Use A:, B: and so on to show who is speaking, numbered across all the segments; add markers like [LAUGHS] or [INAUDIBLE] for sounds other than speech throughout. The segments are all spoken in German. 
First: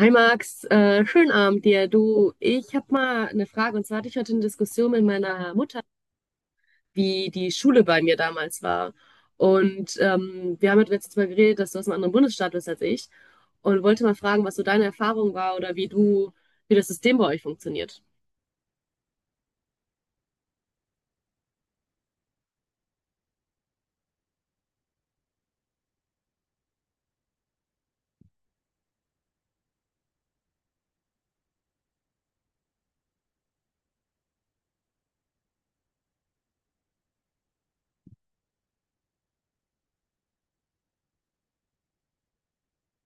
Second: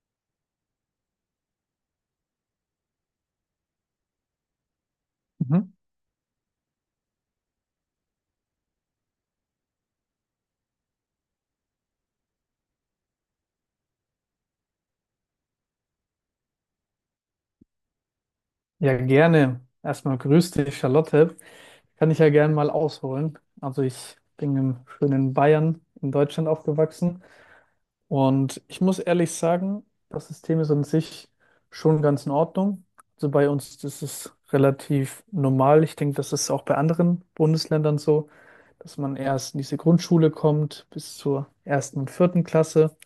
A: Hi Max, schönen Abend dir. Du, ich habe mal eine Frage. Und zwar hatte ich heute eine Diskussion mit meiner
B: Mhm.
A: Mutter, wie die Schule bei mir damals war. Wir haben halt jetzt mal geredet, dass du aus einem anderen Bundesstaat bist als ich. Und wollte mal fragen, was so deine Erfahrung war, oder wie du, wie das System bei euch funktioniert.
B: Ja, gerne. Erstmal grüß dich, Charlotte. Kann ich ja gerne mal ausholen. Also ich bin im schönen Bayern in Deutschland aufgewachsen und ich muss ehrlich sagen, das System ist an sich schon ganz in Ordnung. Also bei uns ist es relativ normal. Ich denke, das ist auch bei anderen Bundesländern so, dass man erst in diese Grundschule kommt bis zur ersten und vierten Klasse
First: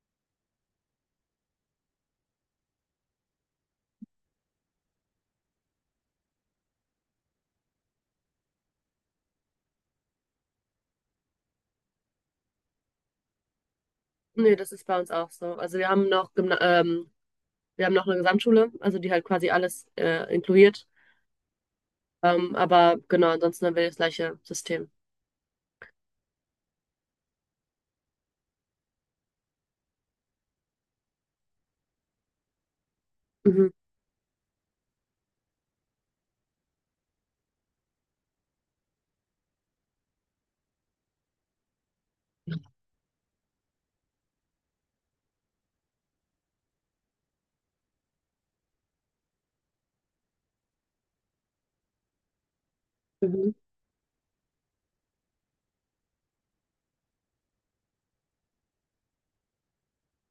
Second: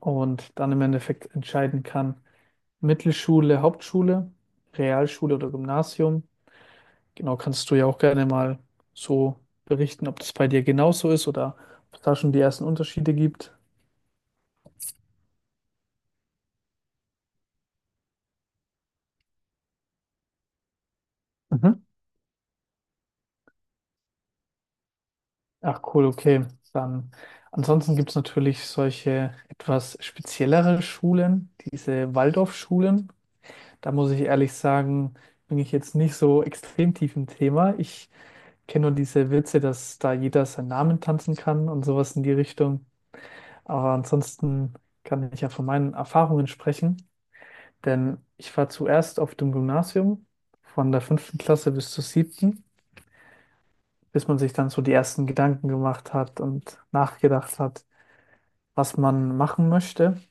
B: und dann im Endeffekt entscheiden kann. Mittelschule, Hauptschule, Realschule oder Gymnasium. Genau, kannst du ja auch gerne mal so berichten, ob das bei dir genauso ist oder ob es da schon die ersten Unterschiede gibt.
A: Nee, das ist bei uns auch so. Also wir haben noch Gymna wir haben noch eine Gesamtschule, also die halt quasi alles inkludiert.
B: Mhm.
A: Aber genau, ansonsten haben wir das gleiche System.
B: Ach cool, okay. Dann ansonsten gibt es natürlich solche etwas speziellere Schulen, diese Waldorfschulen.
A: Mhm.
B: Da muss ich ehrlich sagen, bin ich jetzt nicht so extrem tief im Thema. Ich kenne nur diese Witze, dass da jeder seinen Namen tanzen kann und sowas in die Richtung. Aber ansonsten kann ich ja von meinen Erfahrungen sprechen, denn ich war zuerst auf dem Gymnasium von der fünften Klasse bis zur siebten,
A: Mhm.
B: bis man sich dann so die ersten Gedanken gemacht hat und nachgedacht hat, was man machen möchte.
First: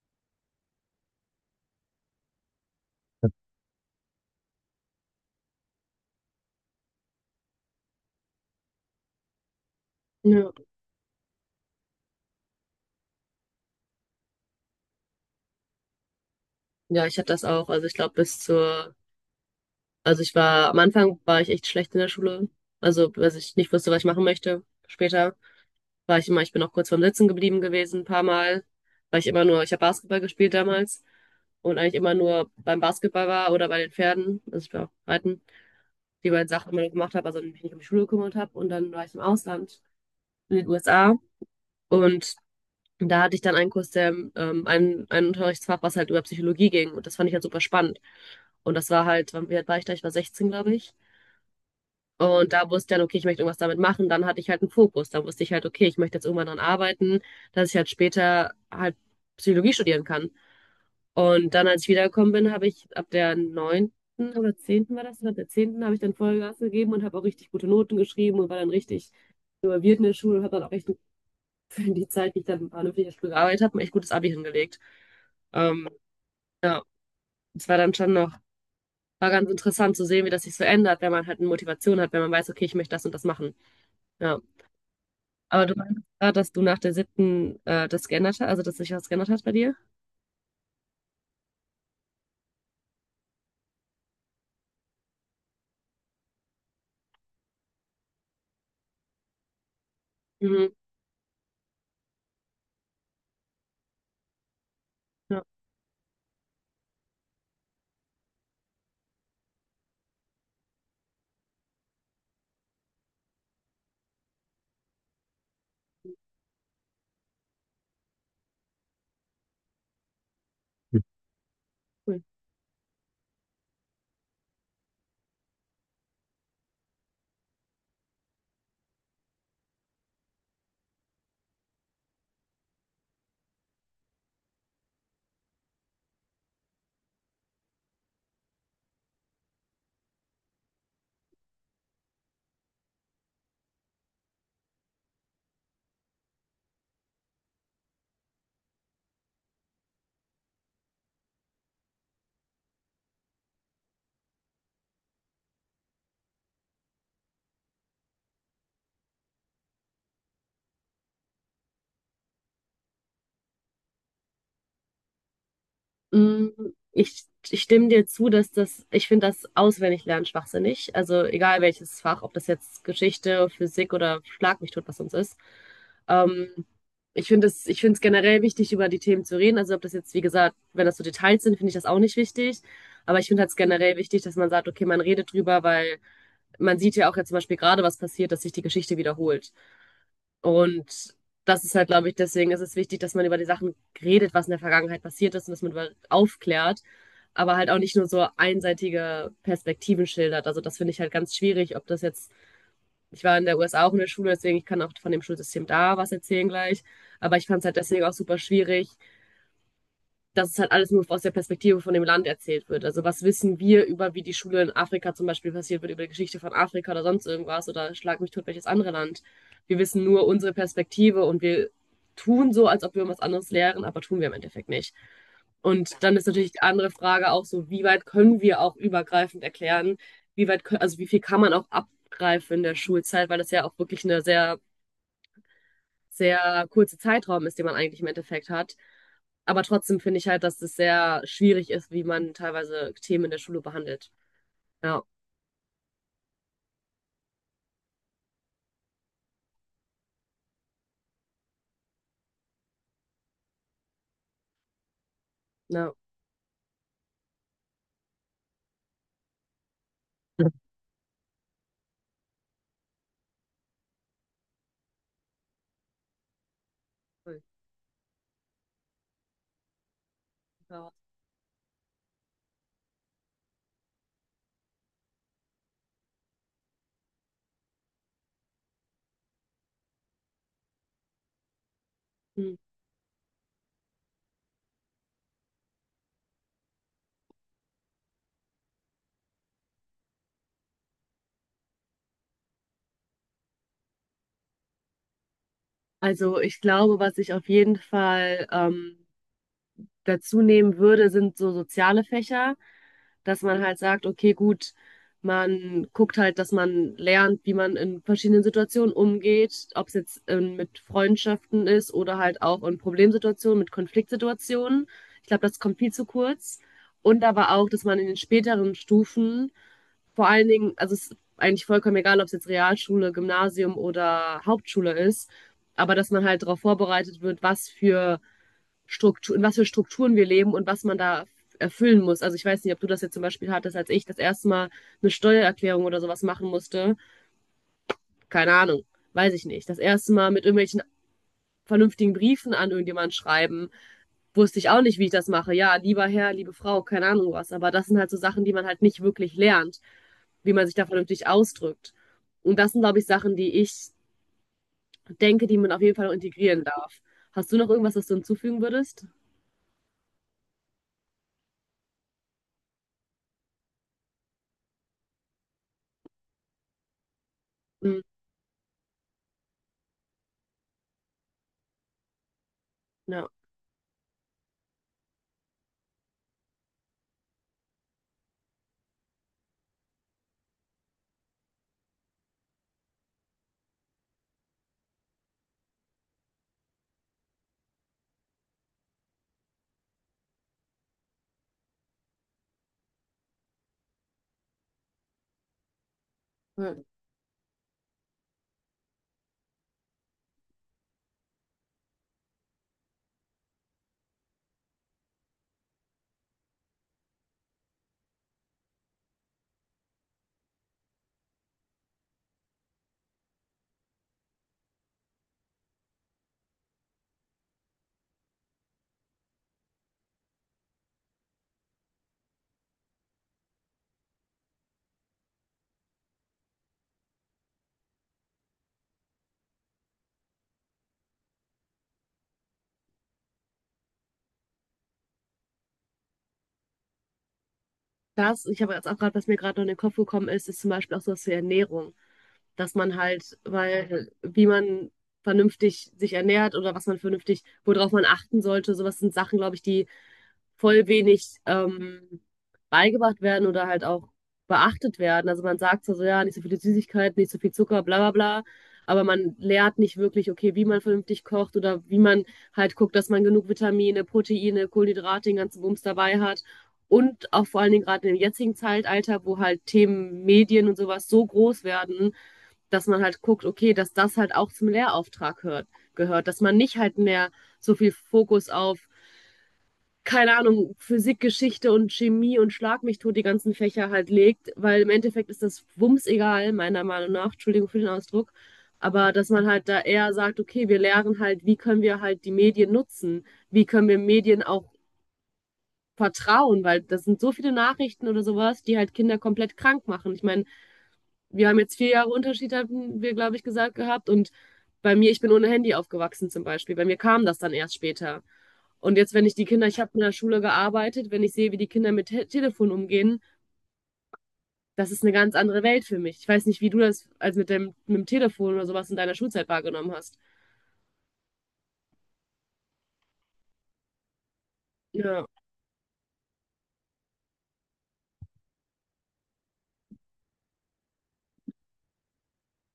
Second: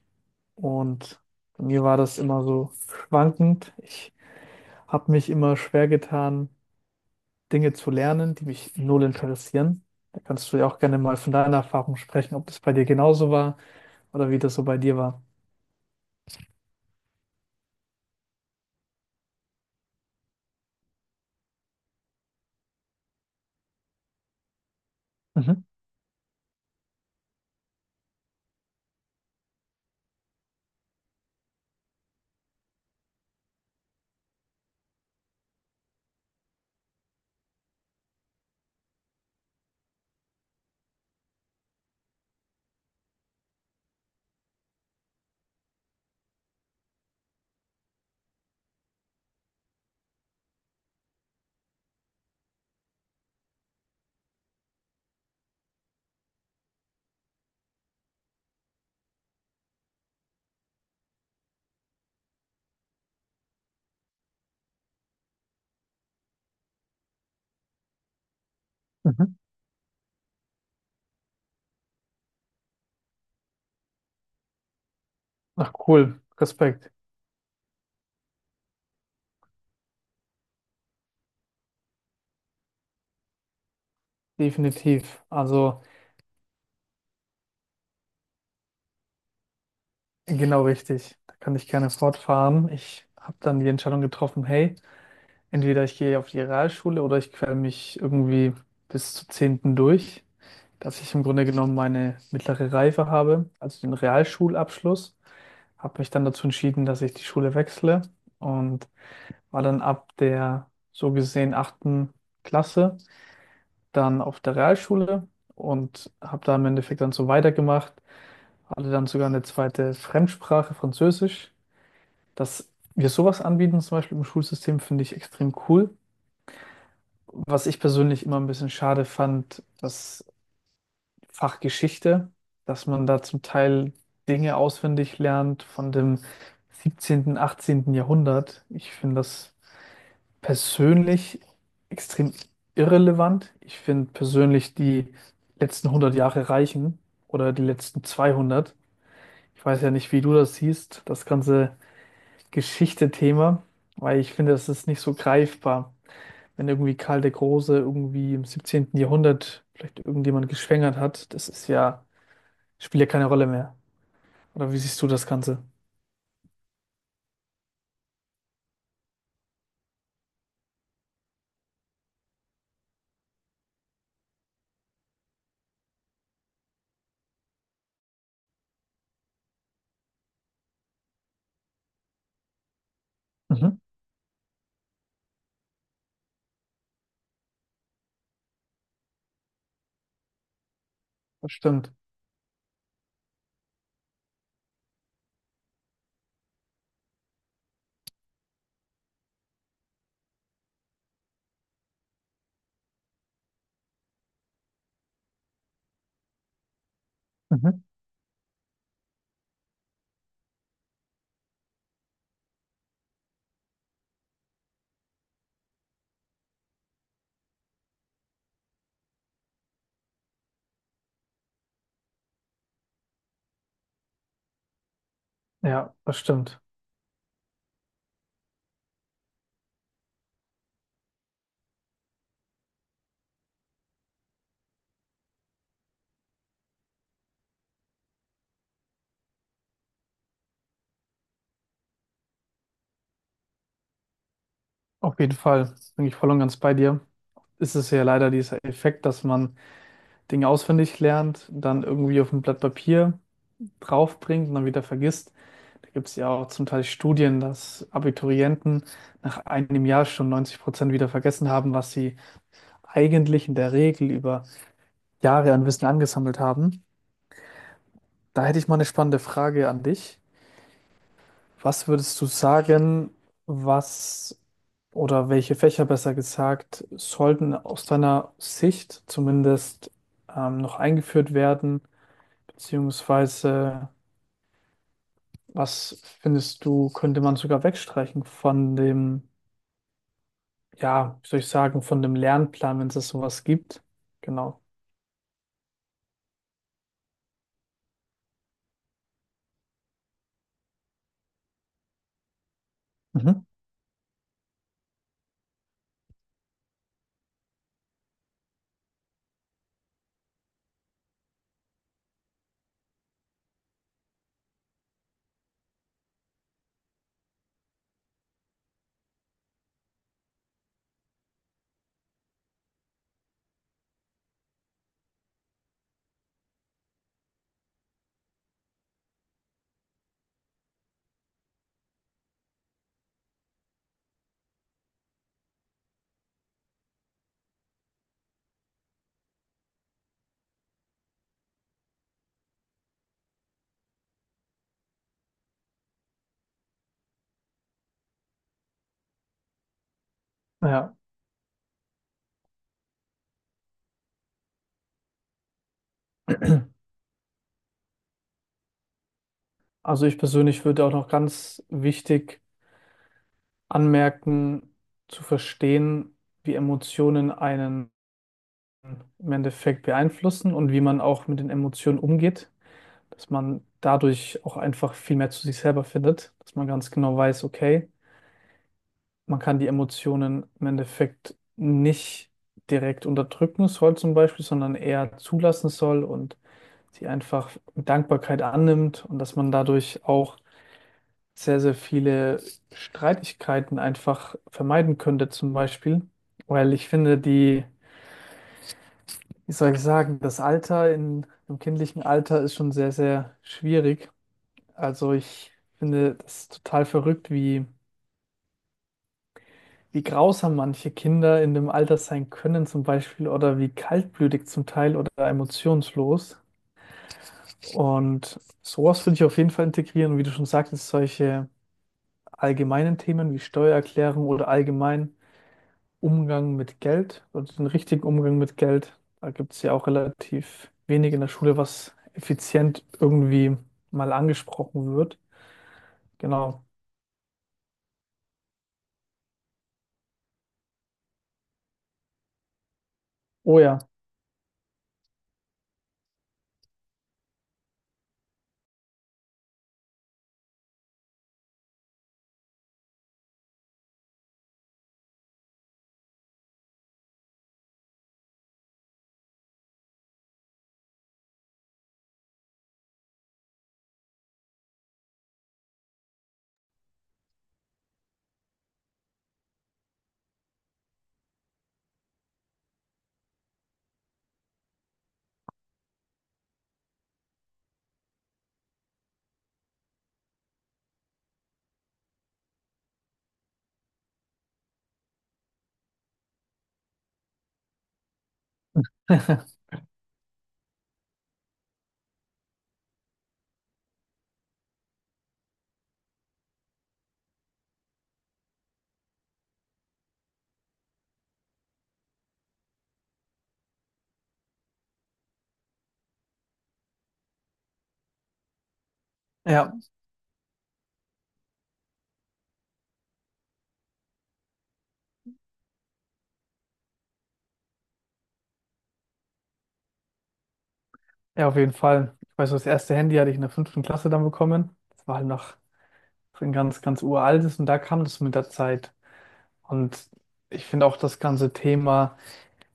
B: Und bei mir war das immer so schwankend. Ich habe mich immer schwer getan, Dinge zu lernen, die mich null interessieren. Da
A: Ja.
B: kannst du ja auch gerne mal von deiner Erfahrung sprechen, ob das bei dir genauso war oder wie das so bei dir war.
A: Ja, ich hatte das auch. Also ich glaube bis zur, Also ich war, am Anfang war ich echt schlecht in der Schule. Also, als ich nicht wusste, was ich machen möchte. Später war ich immer, ich bin auch kurz vorm Sitzen geblieben gewesen, ein paar Mal, weil ich immer nur, ich habe Basketball gespielt damals und eigentlich immer nur beim Basketball war oder bei den Pferden. Also ich war auch reiten, die beiden Sachen immer nur gemacht habe, also mich nicht um die Schule gekümmert habe. Und dann war ich im Ausland, in den USA. Und Und da hatte ich dann einen Kurs, der ein Unterrichtsfach, was halt über Psychologie ging. Und das fand ich halt super spannend. Und das war halt, wie alt war ich da? Ich war 16, glaube ich. Und da wusste ich dann, okay, ich möchte irgendwas damit machen. Dann hatte ich halt einen Fokus. Da wusste ich halt, okay, ich möchte jetzt irgendwann dran arbeiten, dass ich halt später halt Psychologie studieren kann. Und dann, als ich wiedergekommen bin, habe ich ab der neunten oder zehnten war das, ab der zehnten habe ich dann Vollgas gegeben und habe auch richtig gute Noten geschrieben und war dann richtig
B: Mhm.
A: involviert in der Schule und habe dann auch echt für die Zeit, die ich dann an einem Ferienstuhl gearbeitet habe, ein echt gutes Abi hingelegt.
B: Ach
A: Ähm,
B: cool,
A: ja,
B: Respekt,
A: es war dann schon noch, war ganz interessant zu sehen, wie das sich so ändert, wenn man halt eine Motivation hat, wenn man weiß, okay, ich möchte das und das machen. Ja.
B: definitiv.
A: Aber du
B: Also
A: meinst gerade, dass du nach der siebten das geändert hast, also dass sich das geändert hat bei dir?
B: genau richtig. Da kann ich gerne fortfahren. Ich habe dann die Entscheidung getroffen, hey, entweder ich gehe auf die Realschule oder ich quäle mich irgendwie bis zur zehnten durch,
A: Mhm.
B: dass ich im Grunde genommen meine mittlere Reife habe, also den Realschulabschluss.
A: Ja,
B: Habe mich dann dazu entschieden, dass ich die Schule wechsle und war dann ab der so gesehen achten Klasse dann auf der Realschule und habe da im Endeffekt dann so weitergemacht. Hatte dann sogar eine zweite Fremdsprache, Französisch.
A: cool.
B: Dass wir sowas anbieten, zum Beispiel im Schulsystem, finde ich extrem cool. Was ich persönlich immer ein bisschen schade fand, das Fach Geschichte, dass man da zum Teil Dinge auswendig lernt von dem 17., 18. Jahrhundert. Ich finde das persönlich extrem irrelevant. Ich finde persönlich die letzten 100 Jahre reichen oder die letzten 200. Ich weiß ja nicht, wie du das siehst, das ganze Geschichte-Thema, weil ich finde, das ist nicht so greifbar. Wenn irgendwie Karl der Große irgendwie im siebzehnten Jahrhundert vielleicht irgendjemand geschwängert hat, das ist ja, spielt ja keine Rolle mehr. Oder wie siehst du das Ganze?
A: Mm, Ich, ich stimme dir zu, dass das, ich finde das Auswendiglernen schwachsinnig. Also egal welches Fach, ob das jetzt Geschichte, Physik oder schlag mich tot, was sonst ist. Ähm, ich finde es generell wichtig, über die Themen zu reden. Also ob das jetzt, wie gesagt, wenn das so Details sind, finde ich das auch nicht wichtig. Aber ich finde halt
B: Mhm.
A: generell wichtig, dass man sagt, okay, man redet drüber, weil man sieht ja auch jetzt zum Beispiel gerade, was passiert, dass sich die Geschichte wiederholt. Und
B: Das
A: das ist halt,
B: stimmt.
A: glaube ich, deswegen ist es wichtig, dass man über die Sachen redet, was in der Vergangenheit passiert ist und dass man über aufklärt, aber halt auch nicht nur so einseitige Perspektiven schildert. Also das finde ich halt ganz schwierig, ob das jetzt, ich war in der USA auch in der Schule, deswegen ich kann auch von dem Schulsystem da was erzählen gleich, aber ich fand es halt
B: Mhm.
A: deswegen auch super schwierig, dass es halt alles nur aus der Perspektive von dem Land erzählt wird. Also was wissen wir über, wie die Schule in Afrika zum Beispiel passiert wird, über die Geschichte von Afrika oder sonst irgendwas oder schlag mich tot, welches andere Land. Wir wissen nur unsere Perspektive und wir tun so, als ob wir was anderes lehren, aber tun wir im Endeffekt nicht.
B: Ja,
A: Und dann
B: das
A: ist natürlich die
B: stimmt.
A: andere Frage auch so, wie weit können wir auch übergreifend erklären, wie weit, also wie viel kann man auch abgreifen in der Schulzeit, weil das ja auch wirklich eine sehr kurze Zeitraum ist, den man eigentlich im Endeffekt hat. Aber trotzdem finde ich halt, dass es sehr schwierig ist, wie man teilweise Themen in der Schule behandelt. Ja,
B: Auf jeden Fall bin ich voll und ganz bei dir. Ist es ja leider dieser Effekt, dass man Dinge auswendig lernt, dann irgendwie auf ein Blatt Papier draufbringt und dann wieder vergisst.
A: ja.
B: Gibt es ja auch zum Teil Studien, dass Abiturienten nach einem Jahr schon 90% wieder vergessen haben, was sie eigentlich in der Regel über Jahre an Wissen angesammelt haben.
A: Voll.
B: Da hätte ich mal eine spannende Frage an dich.
A: Ja.
B: Was würdest du sagen, was oder welche Fächer besser gesagt sollten aus deiner Sicht zumindest noch eingeführt werden?
A: Hm.
B: Beziehungsweise, was findest du, könnte man sogar wegstreichen von dem, ja, wie soll ich sagen, von dem Lernplan, wenn es das sowas gibt. Genau.
A: Also ich glaube, was ich auf jeden Fall dazu nehmen würde, sind so soziale Fächer. Dass
B: Mhm.
A: man halt sagt, okay, gut, man guckt halt, dass man lernt, wie man in verschiedenen Situationen umgeht, ob es jetzt mit Freundschaften ist oder halt auch in Problemsituationen, mit Konfliktsituationen. Ich glaube, das kommt viel zu kurz. Und aber auch, dass man in den späteren Stufen vor allen Dingen, also es ist eigentlich vollkommen egal, ob es jetzt Realschule, Gymnasium oder Hauptschule ist, aber dass man halt darauf vorbereitet wird, was für Struktur, in was für Strukturen wir leben und was man da erfüllen muss. Also ich weiß nicht, ob du das jetzt zum Beispiel hattest, als ich das erste Mal eine Steuererklärung oder sowas machen musste. Keine Ahnung, weiß ich nicht. Das erste Mal mit irgendwelchen vernünftigen Briefen an irgendjemanden schreiben, wusste ich auch nicht, wie ich das mache. Ja, lieber Herr, liebe Frau, keine Ahnung was. Aber das sind halt so Sachen, die man halt nicht wirklich lernt, wie man sich da
B: Ja,
A: vernünftig ausdrückt. Und das sind, glaube ich, Sachen, die ich denke, die man auf jeden Fall noch integrieren darf. Hast du noch irgendwas, was du hinzufügen würdest?
B: also ich persönlich würde auch noch ganz wichtig anmerken, zu verstehen, wie Emotionen einen
A: Hm,
B: im Endeffekt beeinflussen und wie man auch mit den Emotionen umgeht,
A: ja.
B: dass man dadurch auch einfach viel mehr zu sich selber findet, dass man ganz genau weiß, okay, man kann die Emotionen im Endeffekt nicht direkt unterdrücken soll zum Beispiel, sondern eher zulassen soll und die einfach Dankbarkeit annimmt und dass man dadurch auch sehr, sehr viele Streitigkeiten einfach vermeiden könnte, zum Beispiel. Weil
A: Ja.
B: ich finde, die, wie soll ich sagen, das Alter in, im kindlichen Alter ist schon sehr, sehr schwierig. Also ich finde das total verrückt, wie, wie grausam manche Kinder in dem Alter sein können, zum Beispiel, oder wie kaltblütig zum Teil oder emotionslos. Und sowas würde ich auf jeden Fall integrieren, wie du schon sagtest, solche allgemeinen Themen wie Steuererklärung oder allgemein Umgang mit Geld oder den richtigen Umgang mit Geld. Da gibt es ja auch relativ wenig in der Schule, was effizient irgendwie mal angesprochen wird. Genau.
A: Das, ich habe jetzt auch gerade, was mir gerade noch in den Kopf gekommen ist, ist zum Beispiel auch sowas wie Ernährung. Dass man halt,
B: Oh ja.
A: weil, wie man vernünftig sich ernährt oder was man vernünftig, worauf man achten sollte, sowas sind Sachen, glaube ich, die voll wenig beigebracht werden oder halt auch beachtet werden. Also man sagt zwar so, ja, nicht so viele Süßigkeiten, nicht so viel Zucker, bla bla bla, aber man lehrt nicht wirklich, okay, wie man vernünftig kocht oder wie man halt guckt, dass man genug Vitamine, Proteine, Kohlenhydrate, den ganzen Bums dabei hat. Und auch vor allen Dingen gerade im jetzigen Zeitalter, wo halt Themen Medien und sowas so groß werden, dass man halt guckt, okay, dass das halt auch zum gehört, dass man nicht halt mehr so viel Fokus auf keine Ahnung, Physik, Geschichte und Chemie und schlag mich tot die ganzen Fächer halt legt, weil im Endeffekt ist das Wumms egal, meiner Meinung nach, Entschuldigung für den Ausdruck, aber dass man
B: [LAUGHS]
A: halt da eher sagt, okay, wir lernen halt, wie können wir halt die Medien nutzen, wie können wir Medien auch vertrauen, weil das sind so viele Nachrichten oder sowas, die halt Kinder komplett krank machen. Ich meine, wir haben jetzt 4 Jahre Unterschied, hatten wir, glaube ich, gesagt gehabt. Und bei mir, ich bin ohne Handy aufgewachsen zum Beispiel. Bei mir kam das dann erst später. Und jetzt, wenn ich die Kinder,
B: Ja,
A: ich habe in der Schule gearbeitet, wenn ich sehe, wie die Kinder mit Te Telefon umgehen, das ist eine ganz andere Welt für mich. Ich weiß nicht, wie du das als mit dem Telefon oder sowas in deiner Schulzeit wahrgenommen hast.
B: ja, auf jeden Fall. Ich weiß, das erste Handy hatte ich in der fünften Klasse dann bekommen. Das war
A: Ja.
B: halt noch so ein ganz, ganz uraltes und da kam das mit der Zeit. Und ich finde auch das ganze Thema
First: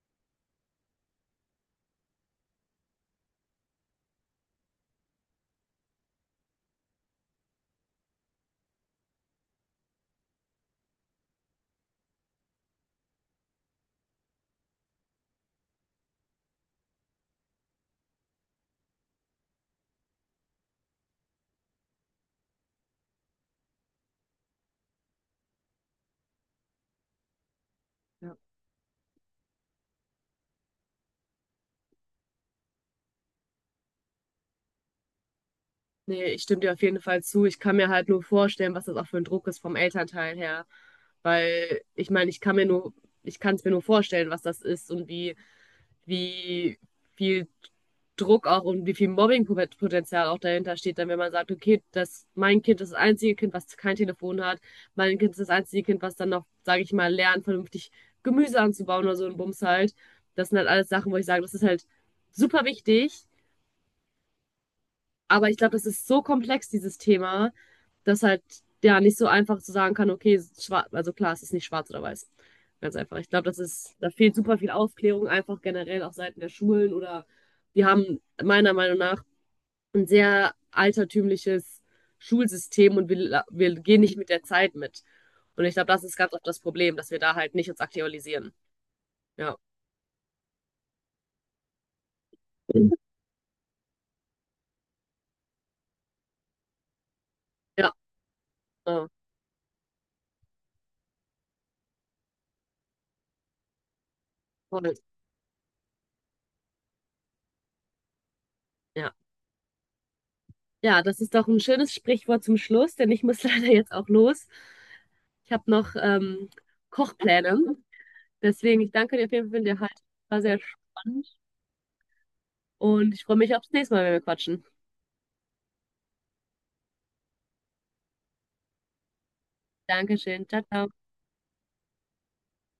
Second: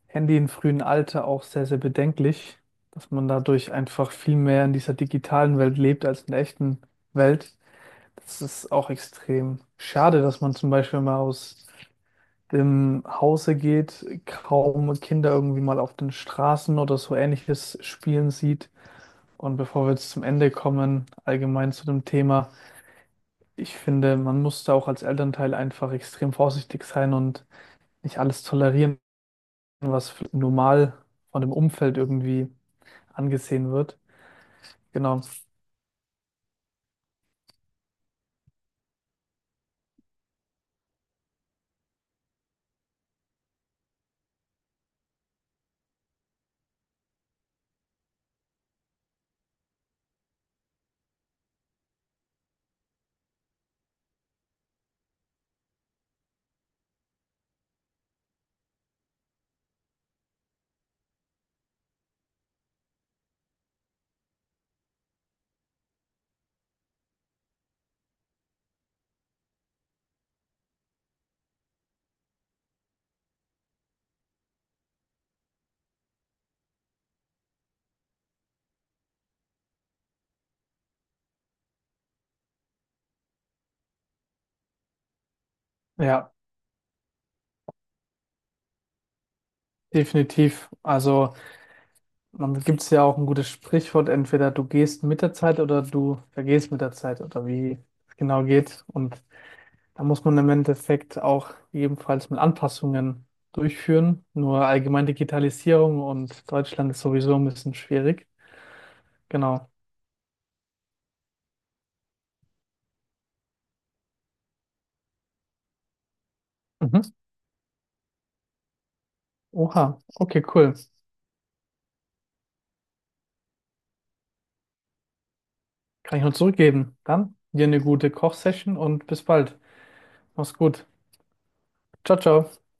B: Handy im frühen Alter auch sehr, sehr bedenklich, dass man dadurch einfach viel mehr in dieser digitalen Welt lebt als in der echten Welt. Das ist auch extrem schade, dass man zum Beispiel mal aus dem Hause geht, kaum Kinder irgendwie mal auf den Straßen oder so ähnliches spielen sieht. Und bevor wir jetzt zum Ende kommen, allgemein zu dem Thema, ich finde, man muss da auch als Elternteil einfach extrem vorsichtig sein und nicht
A: Ja.
B: alles tolerieren, was normal von dem Umfeld irgendwie angesehen wird. Genau.
A: Nee, ich stimme dir auf jeden Fall zu. Ich kann mir halt nur vorstellen, was das auch für ein Druck ist vom Elternteil her. Weil ich meine, ich kann es mir nur vorstellen, was das ist und wie wie viel Druck auch und wie viel Mobbingpotenzial auch dahinter steht, dann wenn man sagt, okay, das, mein Kind ist das einzige Kind, was kein Telefon hat, mein Kind ist das einzige Kind, was dann noch, sage ich mal, lernt, vernünftig Gemüse anzubauen oder so ein Bums halt. Das sind halt alles Sachen, wo ich sage, das ist halt super wichtig, aber ich glaube, das ist so komplex, dieses Thema, dass halt ja nicht so einfach zu sagen kann, okay, schwarz, also klar, es ist nicht schwarz oder weiß. Ganz einfach. Ich glaube, das ist, da fehlt super viel Aufklärung, einfach generell auf Seiten der Schulen, oder wir haben meiner Meinung nach ein sehr altertümliches Schulsystem und wir gehen nicht mit der Zeit mit. Und ich glaube, das ist
B: Ja,
A: ganz oft das Problem, dass wir da halt nicht uns aktualisieren. Ja.
B: definitiv. Also, man gibt es ja auch ein gutes Sprichwort, entweder du gehst mit der Zeit oder du vergehst mit der Zeit oder wie
A: Ja,
B: es genau geht.
A: äh,
B: Und da muss man im Endeffekt auch ebenfalls mit Anpassungen durchführen. Nur
A: voll.
B: allgemein Digitalisierung und Deutschland ist sowieso ein bisschen schwierig.
A: Ja.
B: Genau.
A: Ja, das ist doch ein schönes Sprichwort zum Schluss, denn ich muss [LAUGHS] leider jetzt auch los. Ich habe noch
B: Mhm.
A: Kochpläne. Deswegen, ich danke dir auf jeden Fall für den Halt.
B: Oha,
A: War
B: okay,
A: sehr
B: cool.
A: spannend und ich freue mich aufs nächste Mal, wenn wir quatschen.
B: Kann ich nur zurückgeben. Dann dir eine gute Kochsession und bis bald.
A: Dankeschön.
B: Mach's
A: Ciao,
B: gut.
A: ciao.
B: Ciao, ciao.